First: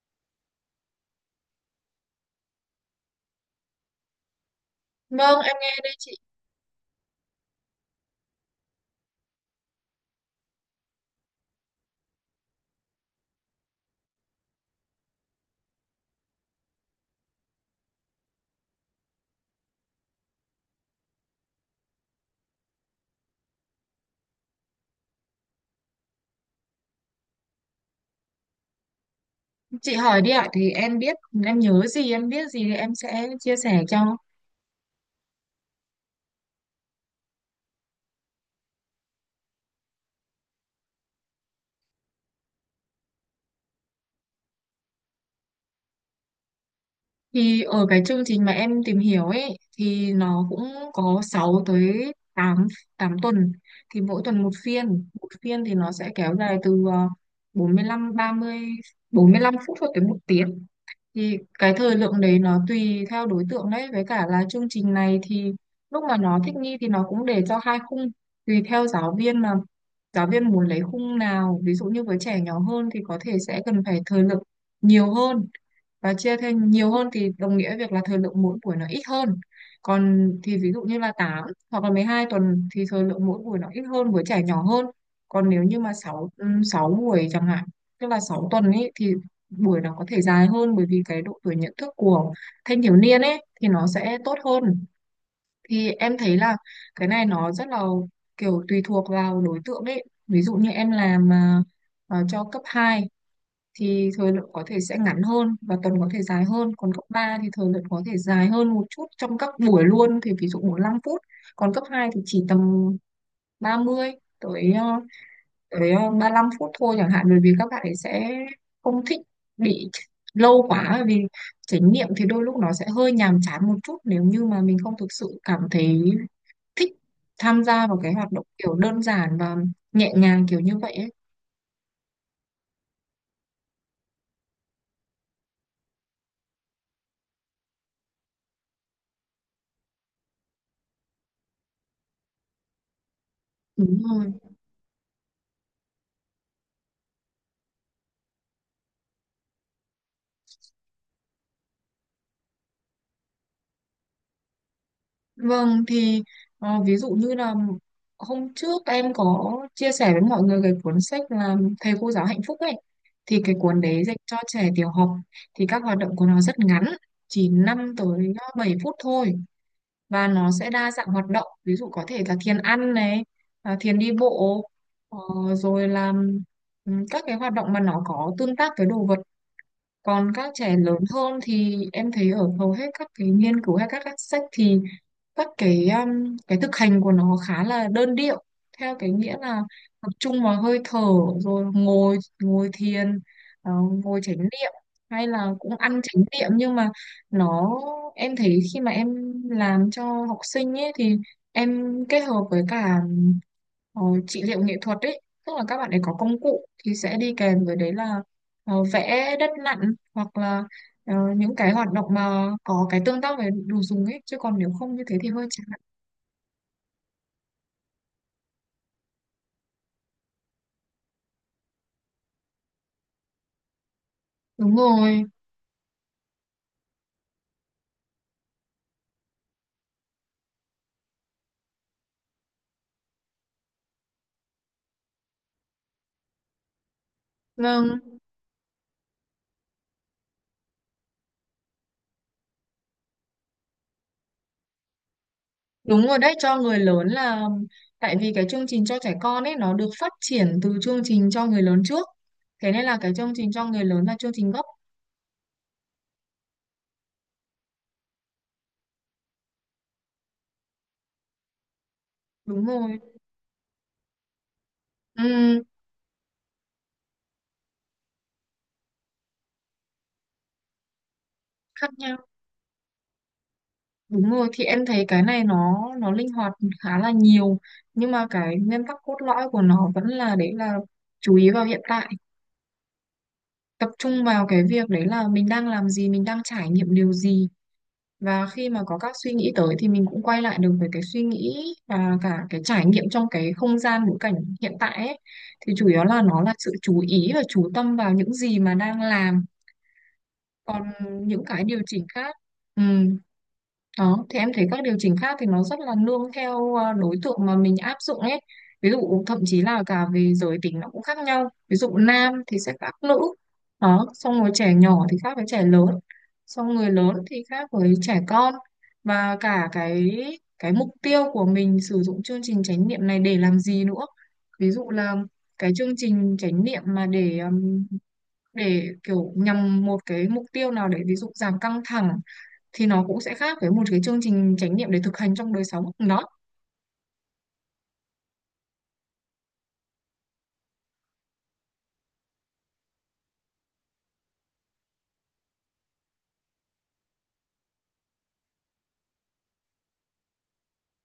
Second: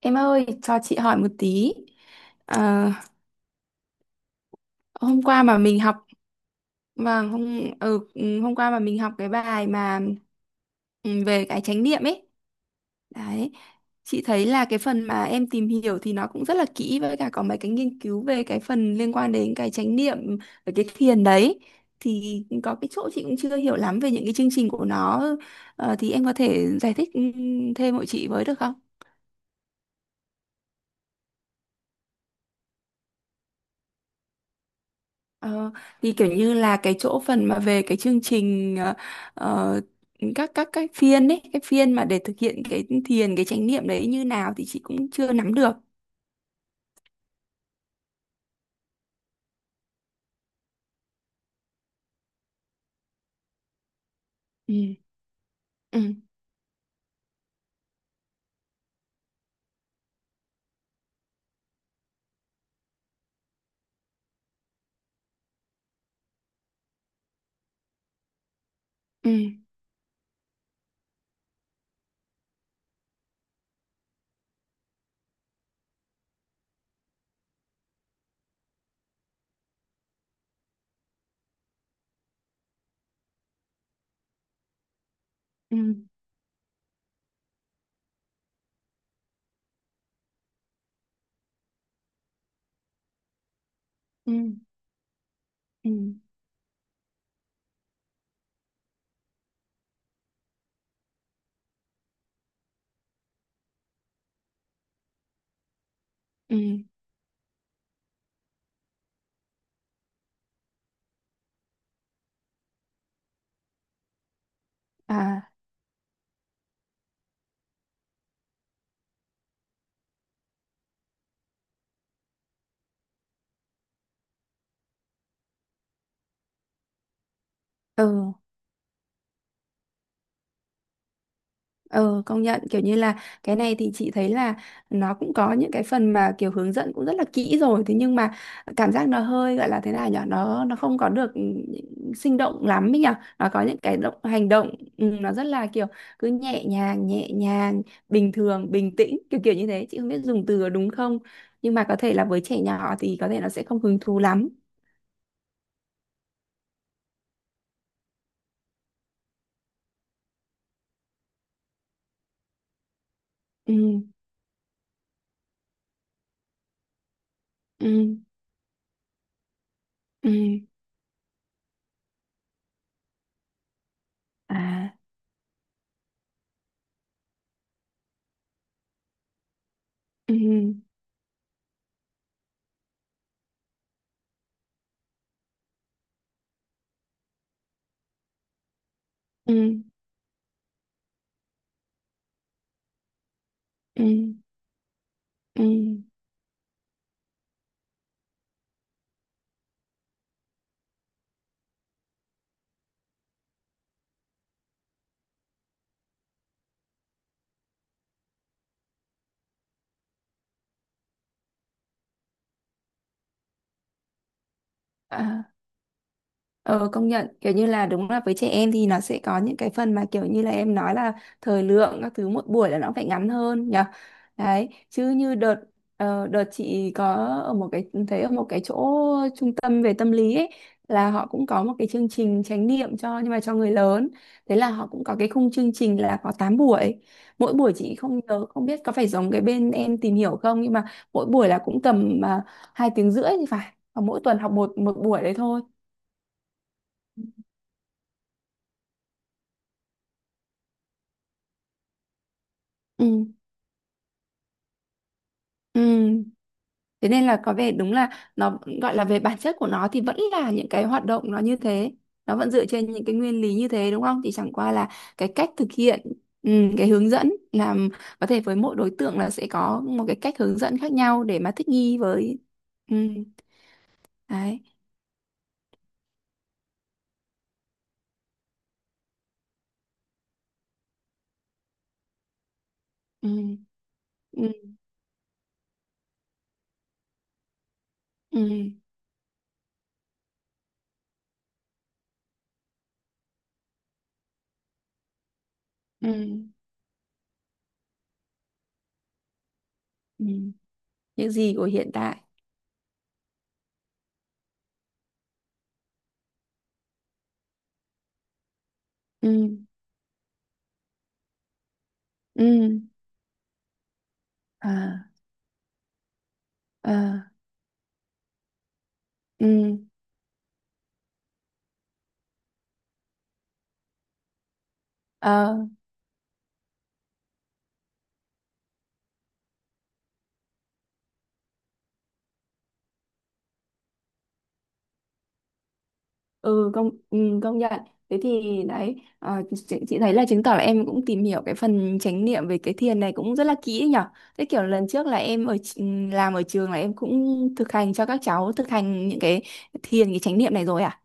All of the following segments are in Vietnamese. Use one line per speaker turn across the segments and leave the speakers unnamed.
Em ơi, cho chị hỏi một tí. À, hôm
Vâng,
qua
em
mà
nghe
mình
đây
học
chị.
và hôm ừ, ừ, hôm qua mà mình học cái bài mà ừ, về cái chánh niệm ấy. Đấy. Chị thấy là cái phần mà em tìm hiểu thì nó cũng rất là kỹ, với cả có mấy cái nghiên cứu về cái phần liên quan đến cái chánh niệm và cái thiền đấy. Thì có cái chỗ chị cũng chưa hiểu lắm về những cái chương trình của nó. Thì em có thể giải thích thêm hộ chị với được không?
Chị hỏi đi ạ, thì em biết, em nhớ gì, em biết gì thì em sẽ chia sẻ cho.
Ờ, thì kiểu như là cái chỗ phần mà về cái chương trình ờ, các phiên ấy, cái phiên mà để thực hiện cái thiền cái chánh niệm đấy như nào thì chị cũng chưa nắm được.
Thì ở cái chương trình mà em tìm hiểu ấy, thì nó cũng có 6 tới 8 8 tuần. Thì mỗi tuần
Ừ.
một phiên thì nó
Ừ.
sẽ kéo dài từ ờ, bốn mươi lăm ba mươi, 45 phút cho tới 1 tiếng. Thì cái thời lượng đấy nó tùy theo đối tượng đấy, với cả là chương trình này thì lúc mà nó thích nghi thì nó cũng để cho hai khung, tùy theo giáo viên
Ừ.
mà giáo viên muốn lấy khung nào. Ví dụ như với trẻ nhỏ hơn thì có thể sẽ cần phải thời lượng nhiều hơn và chia thêm nhiều hơn, thì đồng nghĩa việc là thời lượng mỗi buổi nó ít hơn. Còn thì ví dụ như là 8 hoặc là 12 tuần thì thời lượng mỗi buổi nó ít hơn với trẻ nhỏ hơn. Còn nếu như
Ừ.
mà 6 6 buổi chẳng hạn, tức là 6 tuần ấy, thì buổi nó có thể dài hơn bởi vì cái độ tuổi nhận thức của thanh thiếu niên ấy thì nó sẽ
Ừ.
tốt hơn.
Ừ.
Thì em thấy là cái này nó rất là kiểu tùy thuộc vào đối tượng ấy. Ví dụ như em làm cho cấp 2 thì thời lượng có thể sẽ ngắn hơn và tuần có thể dài
Ừ.
hơn, còn cấp 3 thì thời lượng có thể dài hơn một chút trong các buổi luôn, thì ví dụ 45 phút. Còn cấp 2 thì chỉ tầm 30 tới
À.
35 phút thôi chẳng hạn, bởi vì các bạn ấy sẽ không thích bị lâu quá, bởi vì trải nghiệm thì đôi lúc nó sẽ hơi nhàm chán một chút nếu như mà mình không thực sự cảm thấy thích tham gia vào cái hoạt
Ừ.
động kiểu đơn giản và nhẹ nhàng kiểu như vậy ấy.
Ừ, công nhận kiểu như là cái này thì chị thấy là nó cũng có những cái phần mà kiểu hướng dẫn cũng rất là kỹ rồi, thế nhưng mà cảm giác nó hơi gọi là thế nào nhở, nó không có được sinh động lắm ấy nhở, nó có những cái
Đúng
động
rồi.
hành động. Nó rất là kiểu cứ nhẹ nhàng nhẹ nhàng, bình thường bình tĩnh, kiểu kiểu như thế, chị không biết dùng từ có đúng không, nhưng mà có thể là với trẻ nhỏ thì có thể nó sẽ không hứng thú lắm.
Vâng thì ví dụ như là hôm trước em có chia sẻ với mọi người cái cuốn sách là Thầy cô giáo hạnh phúc ấy, thì cái
Ừ.
cuốn đấy dành cho trẻ tiểu học, thì các hoạt động của nó rất ngắn, chỉ năm
Ừ.
tới 7 phút thôi. Và
Ừ.
nó sẽ đa dạng hoạt động, ví dụ có thể là thiền ăn này, à, thiền đi bộ,
À.
ờ, rồi là các cái hoạt động mà nó có tương tác với đồ vật. Còn các
Ừ.
trẻ lớn hơn thì em thấy ở hầu hết các cái nghiên cứu hay các sách thì các cái thực hành của nó khá là đơn điệu, theo cái nghĩa
Ừ.
là tập trung vào hơi thở, rồi ngồi ngồi thiền, ờ,
Ừ.
ngồi chánh niệm, hay là
Ừ.
cũng ăn
Ừ.
chánh niệm. Nhưng mà nó, em thấy khi mà em làm cho học sinh ấy thì em kết hợp với cả ờ, trị liệu nghệ thuật ấy, tức là các bạn ấy có công cụ thì sẽ đi kèm với đấy là vẽ đất nặn, hoặc là những cái hoạt động mà có cái tương tác với đồ dùng ấy, chứ còn nếu không như thế thì hơi
À.
chán.
Ờ công nhận kiểu như là đúng là với trẻ em thì nó sẽ có những cái phần mà kiểu như là em nói là thời lượng các thứ một buổi là nó phải ngắn hơn nhỉ, đấy
Đúng
chứ
rồi.
như đợt chị có, ở một cái thấy ở một cái chỗ trung tâm về tâm lý ấy, là họ cũng có một cái chương trình chánh niệm cho, nhưng mà cho người lớn. Thế là họ cũng có cái khung chương trình là có 8 buổi, mỗi buổi chị
Vâng,
không nhớ, không biết có phải giống cái bên em tìm hiểu không, nhưng mà mỗi buổi là cũng tầm 2 tiếng rưỡi thì phải, và mỗi tuần học một một buổi đấy thôi.
đúng rồi đấy, cho người lớn là, tại vì cái chương trình cho trẻ con ấy nó được phát triển từ chương trình cho người lớn trước, thế nên là
Ừ.
cái chương trình cho người lớn là chương trình gốc.
Ừ. Thế nên là có vẻ đúng là nó gọi là về bản chất của nó thì vẫn là những cái hoạt động nó như thế. Nó vẫn
Đúng
dựa trên
rồi.
những cái nguyên lý như thế đúng không? Thì chẳng qua là cái cách
Ừ,
thực hiện, ừ, cái hướng dẫn làm có thể với mỗi đối tượng là sẽ có một cái cách hướng dẫn khác nhau để mà thích
khác
nghi
nhau.
với ừ.
Đúng rồi,
Đấy.
thì em thấy cái này nó linh hoạt khá là nhiều, nhưng mà cái nguyên tắc cốt lõi của nó vẫn là, đấy là chú ý vào hiện tại,
Ừ.
tập trung vào cái
Ừ.
việc đấy là mình đang làm gì, mình đang trải nghiệm điều gì. Và
Ừ.
khi mà có các suy nghĩ tới thì mình cũng quay lại được với cái suy nghĩ và cả cái trải nghiệm trong cái không gian ngữ cảnh hiện tại ấy. Thì chủ yếu là nó
Ừ.
là sự chú ý và chú tâm vào những gì mà đang làm,
Ừ.
còn
Những
những
gì của
cái điều
hiện
chỉnh
tại.
khác. Ừ. Đó, thì em thấy các điều chỉnh khác thì nó rất là nương theo đối tượng mà mình áp dụng ấy. Ví dụ
Ừ.
thậm chí là cả về giới tính nó cũng khác nhau. Ví dụ nam thì sẽ
Ừ.
khác nữ. Đó, xong rồi trẻ
À.
nhỏ thì khác với trẻ lớn. Xong người lớn
À.
thì khác với trẻ con. Và cả
Ừ.
cái mục tiêu của mình sử dụng chương trình chánh niệm này để làm gì nữa. Ví dụ là
Ờ.
cái chương trình chánh niệm mà để kiểu nhằm một cái mục tiêu nào, để ví dụ giảm căng thẳng, thì nó cũng sẽ khác với một cái chương trình chánh niệm để thực hành trong đời sống đó.
Công nhận, thế thì đấy, chị thấy là chứng tỏ là em cũng tìm hiểu cái phần chánh niệm về cái thiền này cũng rất là kỹ nhở. Thế kiểu lần trước là em làm ở trường, là em cũng thực hành cho các cháu thực hành những cái thiền cái chánh niệm này rồi à.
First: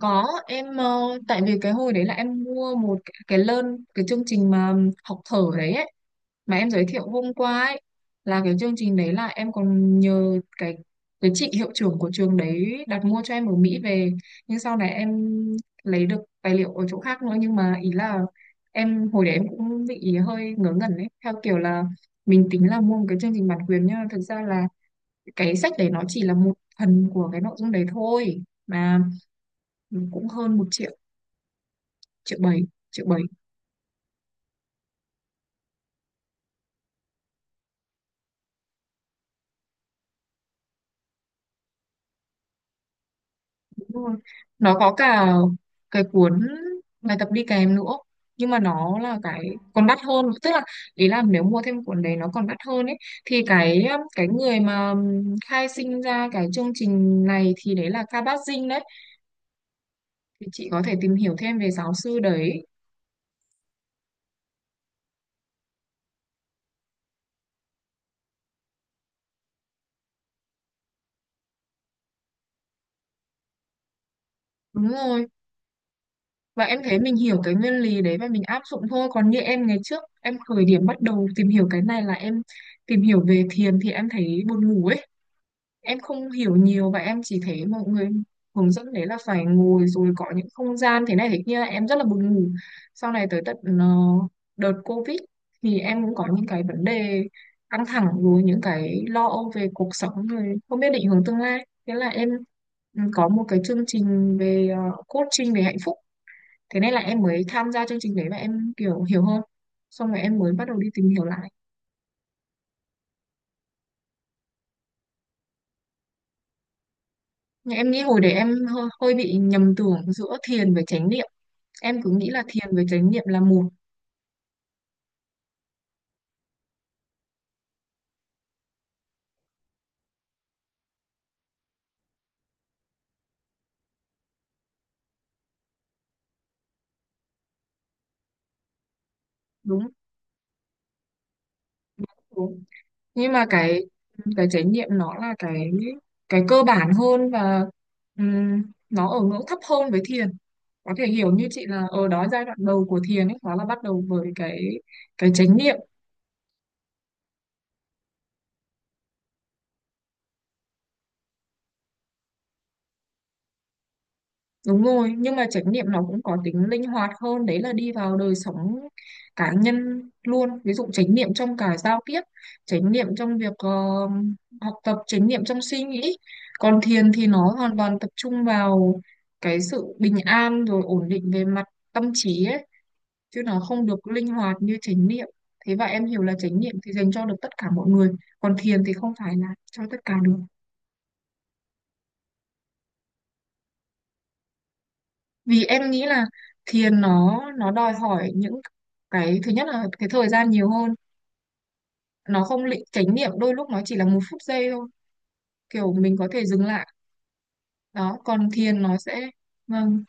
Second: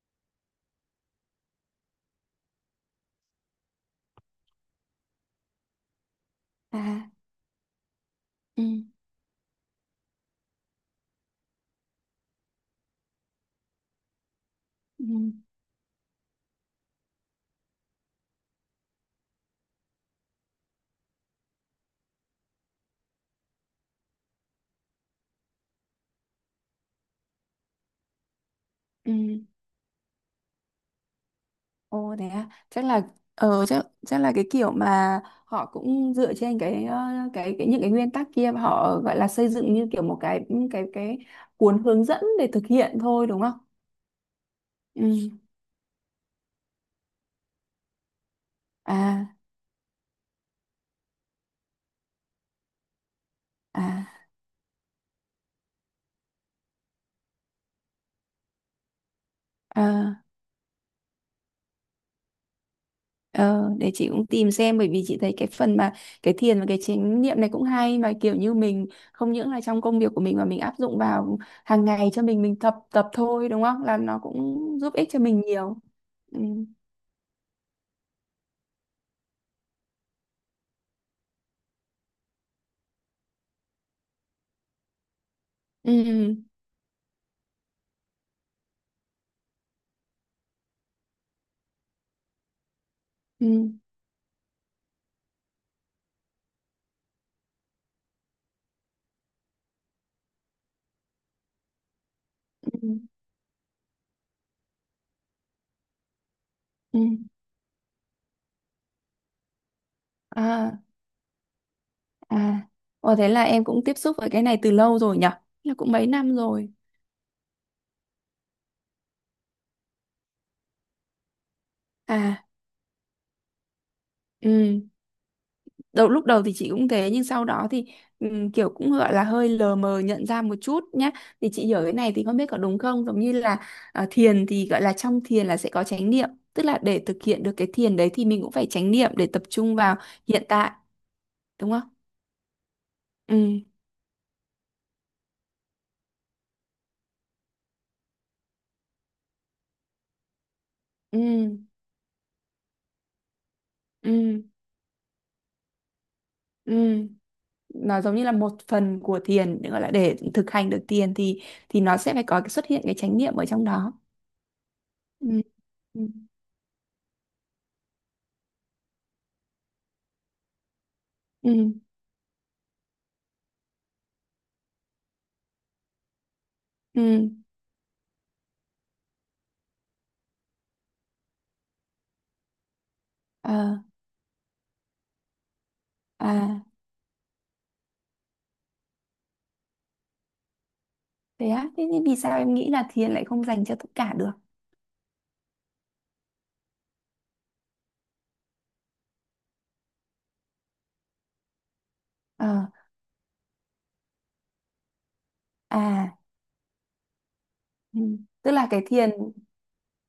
Có, em tại vì cái hồi đấy là em mua cái learn, cái chương trình mà học thở đấy ấy, mà em giới thiệu
À.
hôm qua ấy. Là cái
Ừ.
chương trình đấy là em còn nhờ cái chị hiệu trưởng của trường đấy đặt mua cho em ở Mỹ về. Nhưng sau này
Ừ.
em lấy được tài liệu ở chỗ khác nữa, nhưng mà ý là em hồi đấy em cũng bị hơi ngớ ngẩn ấy, theo kiểu là mình tính là mua một cái chương trình bản quyền, nhưng mà thực ra là cái sách đấy nó chỉ là một phần của cái nội dung đấy thôi, mà
Ừ.
cũng hơn 1 triệu,
Ồ thế
triệu
à,
bảy triệu bảy.
chắc chắc là cái kiểu mà họ cũng dựa trên cái ờ, cái những cái nguyên tắc kia, mà họ gọi là xây dựng như kiểu một cái cuốn hướng dẫn để thực hiện thôi đúng không.
Đúng rồi. Nó có cả
Ừ.
cuốn bài tập đi kèm nữa, nhưng mà nó là
À.
cái còn đắt hơn, tức là ý là nếu mua thêm cuốn đấy nó còn đắt hơn ấy. Thì
À.
cái người mà khai sinh ra cái chương trình này thì đấy là Ka Bát Dinh đấy,
Ờ.
thì chị có thể tìm hiểu thêm về giáo sư đấy.
ờ để chị cũng tìm xem, bởi vì chị thấy cái phần mà cái thiền và cái chánh niệm này cũng hay, mà kiểu như mình không những là trong công việc của mình mà mình áp dụng vào hàng ngày cho mình tập tập thôi đúng không, là nó cũng
Đúng
giúp ích cho
rồi,
mình nhiều. Ừ.
và em thấy mình hiểu cái nguyên lý đấy và mình áp dụng thôi. Còn như em ngày trước em khởi điểm bắt đầu tìm hiểu cái này là em tìm hiểu về thiền, thì em thấy buồn ngủ ấy, em không
Ừ.
hiểu nhiều và em chỉ thấy mọi người hướng dẫn đấy là phải ngồi rồi có những không gian thế này thế kia, em rất là buồn ngủ. Sau này tới tận
Ừ.
đợt Covid thì em cũng có những cái vấn đề căng thẳng rồi những cái lo âu về cuộc sống rồi không biết định hướng tương lai, thế là em
Ừ.
có một cái chương trình về coaching về hạnh phúc, thế nên
Ừ.
là em mới tham gia chương trình đấy và em kiểu hiểu hơn. Xong rồi em mới bắt đầu
À.
đi tìm hiểu lại.
À. Ồ thế là em cũng tiếp xúc với cái này từ lâu rồi nhở, là cũng mấy năm rồi.
Nhưng em nghĩ hồi đấy em hơi bị nhầm tưởng giữa thiền với chánh niệm, em cứ nghĩ là
À.
thiền với chánh niệm là một.
Ừ. Lúc đầu thì chị cũng thế, nhưng sau đó thì kiểu cũng gọi là hơi lờ mờ nhận ra một chút nhá. Thì chị hiểu cái này thì không biết có đúng không, giống như là à, thiền thì gọi là trong thiền là sẽ có chánh niệm, tức là để thực hiện được cái thiền đấy thì mình cũng phải chánh niệm để tập trung
Đúng.
vào hiện tại đúng không.
Đúng. Nhưng
Ừ.
mà cái chánh niệm nó là cái cơ bản hơn, và nó ở ngưỡng thấp hơn với thiền. Có thể
Ừ.
hiểu như chị là ở đó giai đoạn đầu của thiền ấy, nó là bắt đầu với
Ừ.
cái chánh niệm.
Ừ. Nó giống như là một phần của thiền, gọi là để thực hành được thiền thì nó sẽ phải có cái xuất hiện cái chánh niệm ở trong đó.
Đúng rồi,
Ừ.
nhưng mà chánh niệm
Ừ.
nó cũng có tính linh hoạt hơn, đấy là đi vào đời sống cá nhân luôn. Ví dụ chánh niệm
Ừ.
trong cả giao tiếp, chánh niệm trong việc học tập, chánh niệm trong suy nghĩ. Còn thiền thì
Ừ.
nó hoàn toàn tập trung vào cái sự bình an rồi ổn định về mặt tâm trí ấy, chứ nó
Ờ.
không được linh hoạt như chánh niệm. Thế và em hiểu là chánh
À.
niệm thì dành cho được tất cả mọi người, còn thiền thì không phải là cho tất cả được.
Thế á, thế thì vì sao em nghĩ là thiền lại không dành cho tất cả được?
Vì em nghĩ là thiền nó đòi hỏi những cái, thứ nhất là cái thời gian nhiều hơn. Nó
Ờ.
không lị chánh niệm đôi lúc nó chỉ là một phút giây thôi, kiểu mình
À.
có thể dừng lại.
Ừ.
Đó còn
Tức là
thiền
cái
nó
thiền,
sẽ. Vâng.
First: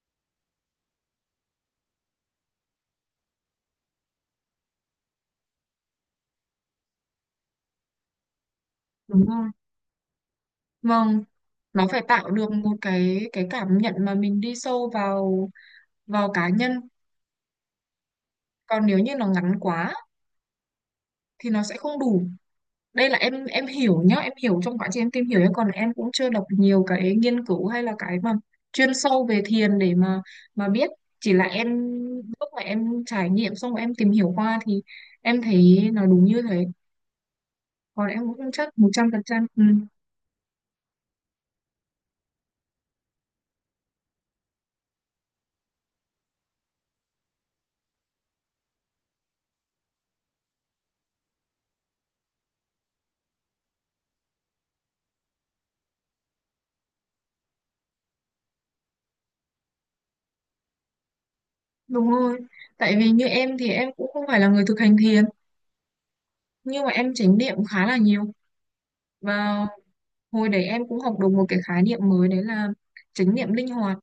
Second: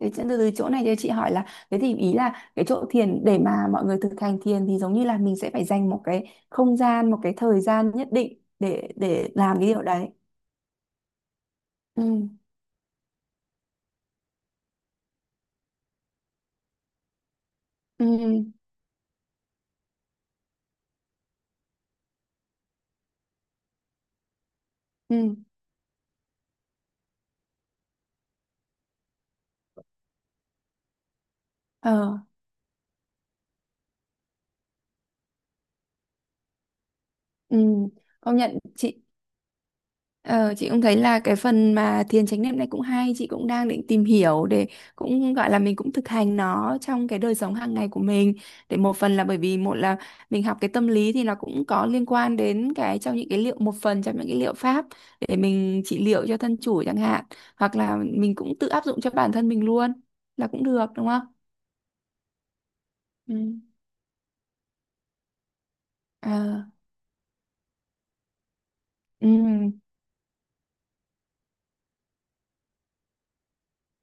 thế chứ từ từ chỗ này cho chị hỏi là, thế thì ý là cái chỗ thiền để mà mọi người thực hành thiền thì giống như là mình sẽ phải dành một cái không gian, một cái thời gian nhất định để
Đúng
để
rồi.
làm cái điều đấy.
Vâng. Nó phải
Ừ.
tạo được một cái cảm nhận mà mình đi sâu vào vào cá nhân.
Ừ.
Còn nếu như nó ngắn quá thì nó sẽ không đủ. Đây là em hiểu nhá, em hiểu trong quá trình em tìm
Ừ.
hiểu nhá. Còn em cũng chưa đọc nhiều cái nghiên cứu hay là cái mà chuyên sâu về thiền để mà biết, chỉ là em
Ờ.
lúc mà em trải nghiệm xong rồi em tìm hiểu qua thì em thấy nó đúng như thế.
Ừ.
Còn em cũng
Công
không
nhận
chắc một
chị.
trăm phần trăm
Ờ, chị cũng thấy là cái phần mà thiền chánh niệm này cũng hay, chị cũng đang định tìm hiểu, để cũng gọi là mình cũng thực hành nó trong cái đời sống hàng ngày của mình, để một phần là bởi vì một là mình học cái tâm lý thì nó cũng có liên quan đến cái trong những cái liệu một phần trong những cái liệu pháp để mình trị liệu cho thân chủ chẳng hạn, hoặc là mình cũng tự áp dụng cho bản thân mình luôn là cũng được đúng không?
đúng rồi. Tại vì như
Ừ.
em thì em cũng không phải là người thực hành thiền,
Ờ.
nhưng mà em chánh niệm khá là nhiều.
Ừ.
Và hồi đấy em cũng học được một cái khái niệm mới đấy là chánh niệm linh hoạt.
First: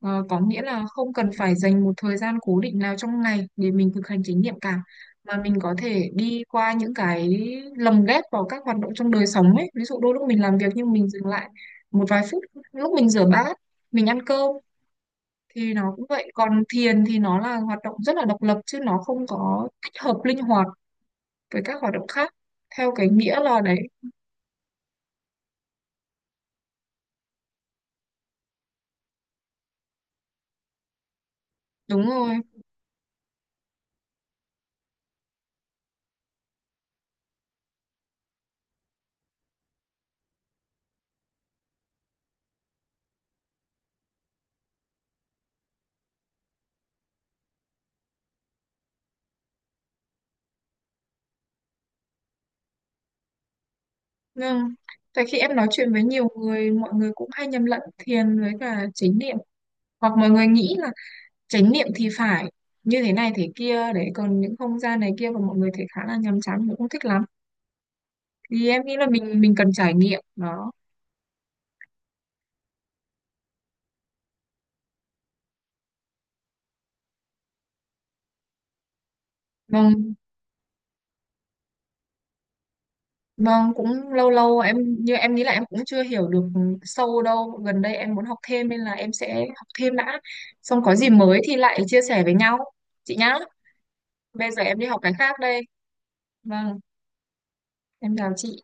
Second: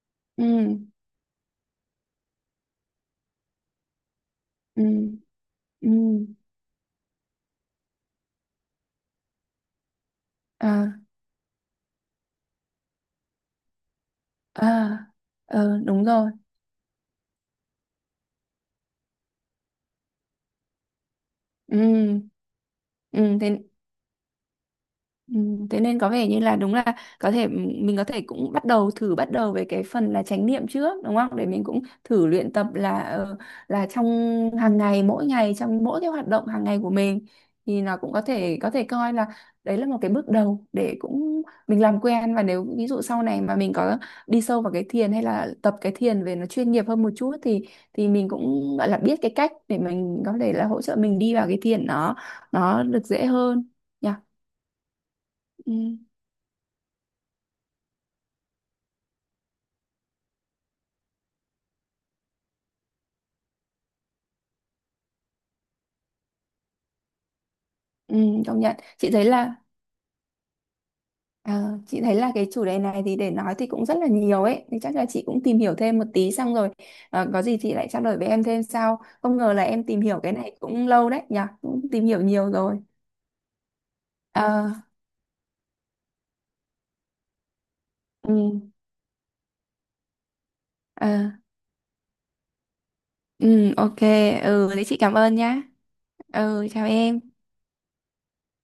Có
Ừ.
nghĩa là không cần phải dành một thời gian cố định nào trong ngày để mình thực hành chánh niệm cả,
Ừ.
mà mình có
Ừ.
thể đi qua những cái, lồng ghép vào các hoạt động trong đời sống ấy. Ví dụ đôi lúc mình làm việc
Ờ.
nhưng mình dừng lại một vài phút, lúc mình rửa bát, mình ăn cơm
Ờ.
thì
Ờ,
nó cũng
đúng
vậy.
rồi.
Còn thiền thì nó là hoạt động rất là độc lập chứ nó không có tích hợp linh hoạt với các hoạt động
Ừ.
khác theo cái
Ừ,
nghĩa
thế
là đấy.
Ừ, thế nên có vẻ như là đúng là có thể mình có thể cũng bắt đầu thử bắt đầu với cái phần là chánh niệm trước đúng không, để mình cũng
Đúng
thử
rồi.
luyện tập là là trong hàng ngày, mỗi ngày trong mỗi cái hoạt động hàng ngày của mình, thì nó cũng có thể coi là đấy là một cái bước đầu để cũng mình làm quen, và nếu ví dụ sau này mà mình có đi sâu vào cái thiền hay là tập cái thiền về nó chuyên nghiệp hơn một chút, thì mình cũng gọi là biết cái cách để mình có thể là hỗ trợ mình đi vào cái thiền nó được dễ hơn nhỉ.
Vâng, tại khi em nói
Ừ.
chuyện với nhiều người, mọi người cũng hay nhầm lẫn thiền với cả chánh niệm. Hoặc mọi người nghĩ là chánh niệm thì phải như thế này thế kia đấy, còn những không gian này kia của mọi người thì khá là nhàm chán, mình không thích lắm.
Ừ, công
Thì
nhận
em nghĩ là mình cần trải nghiệm đó.
chị thấy là cái chủ đề này thì để nói thì cũng rất là nhiều ấy, thì chắc là chị cũng tìm hiểu thêm một tí xong rồi, có gì chị lại trao đổi với em thêm sau, không ngờ là em tìm
Vâng,
hiểu cái này cũng lâu đấy nhỉ, cũng tìm hiểu nhiều rồi.
vâng cũng lâu lâu
Ờ.
em, như em nghĩ là em cũng chưa hiểu được sâu đâu. Gần đây em muốn
Ừ.
học thêm nên là em sẽ học thêm đã. Xong có
Ờ.
gì mới thì lại chia sẻ với nhau. Chị nhá,
Ừ, ok.
bây giờ
Ừ,
em
thế
đi
chị
học cái
cảm ơn
khác đây.
nhá. Ừ,
Vâng,
chào em.
em chào chị.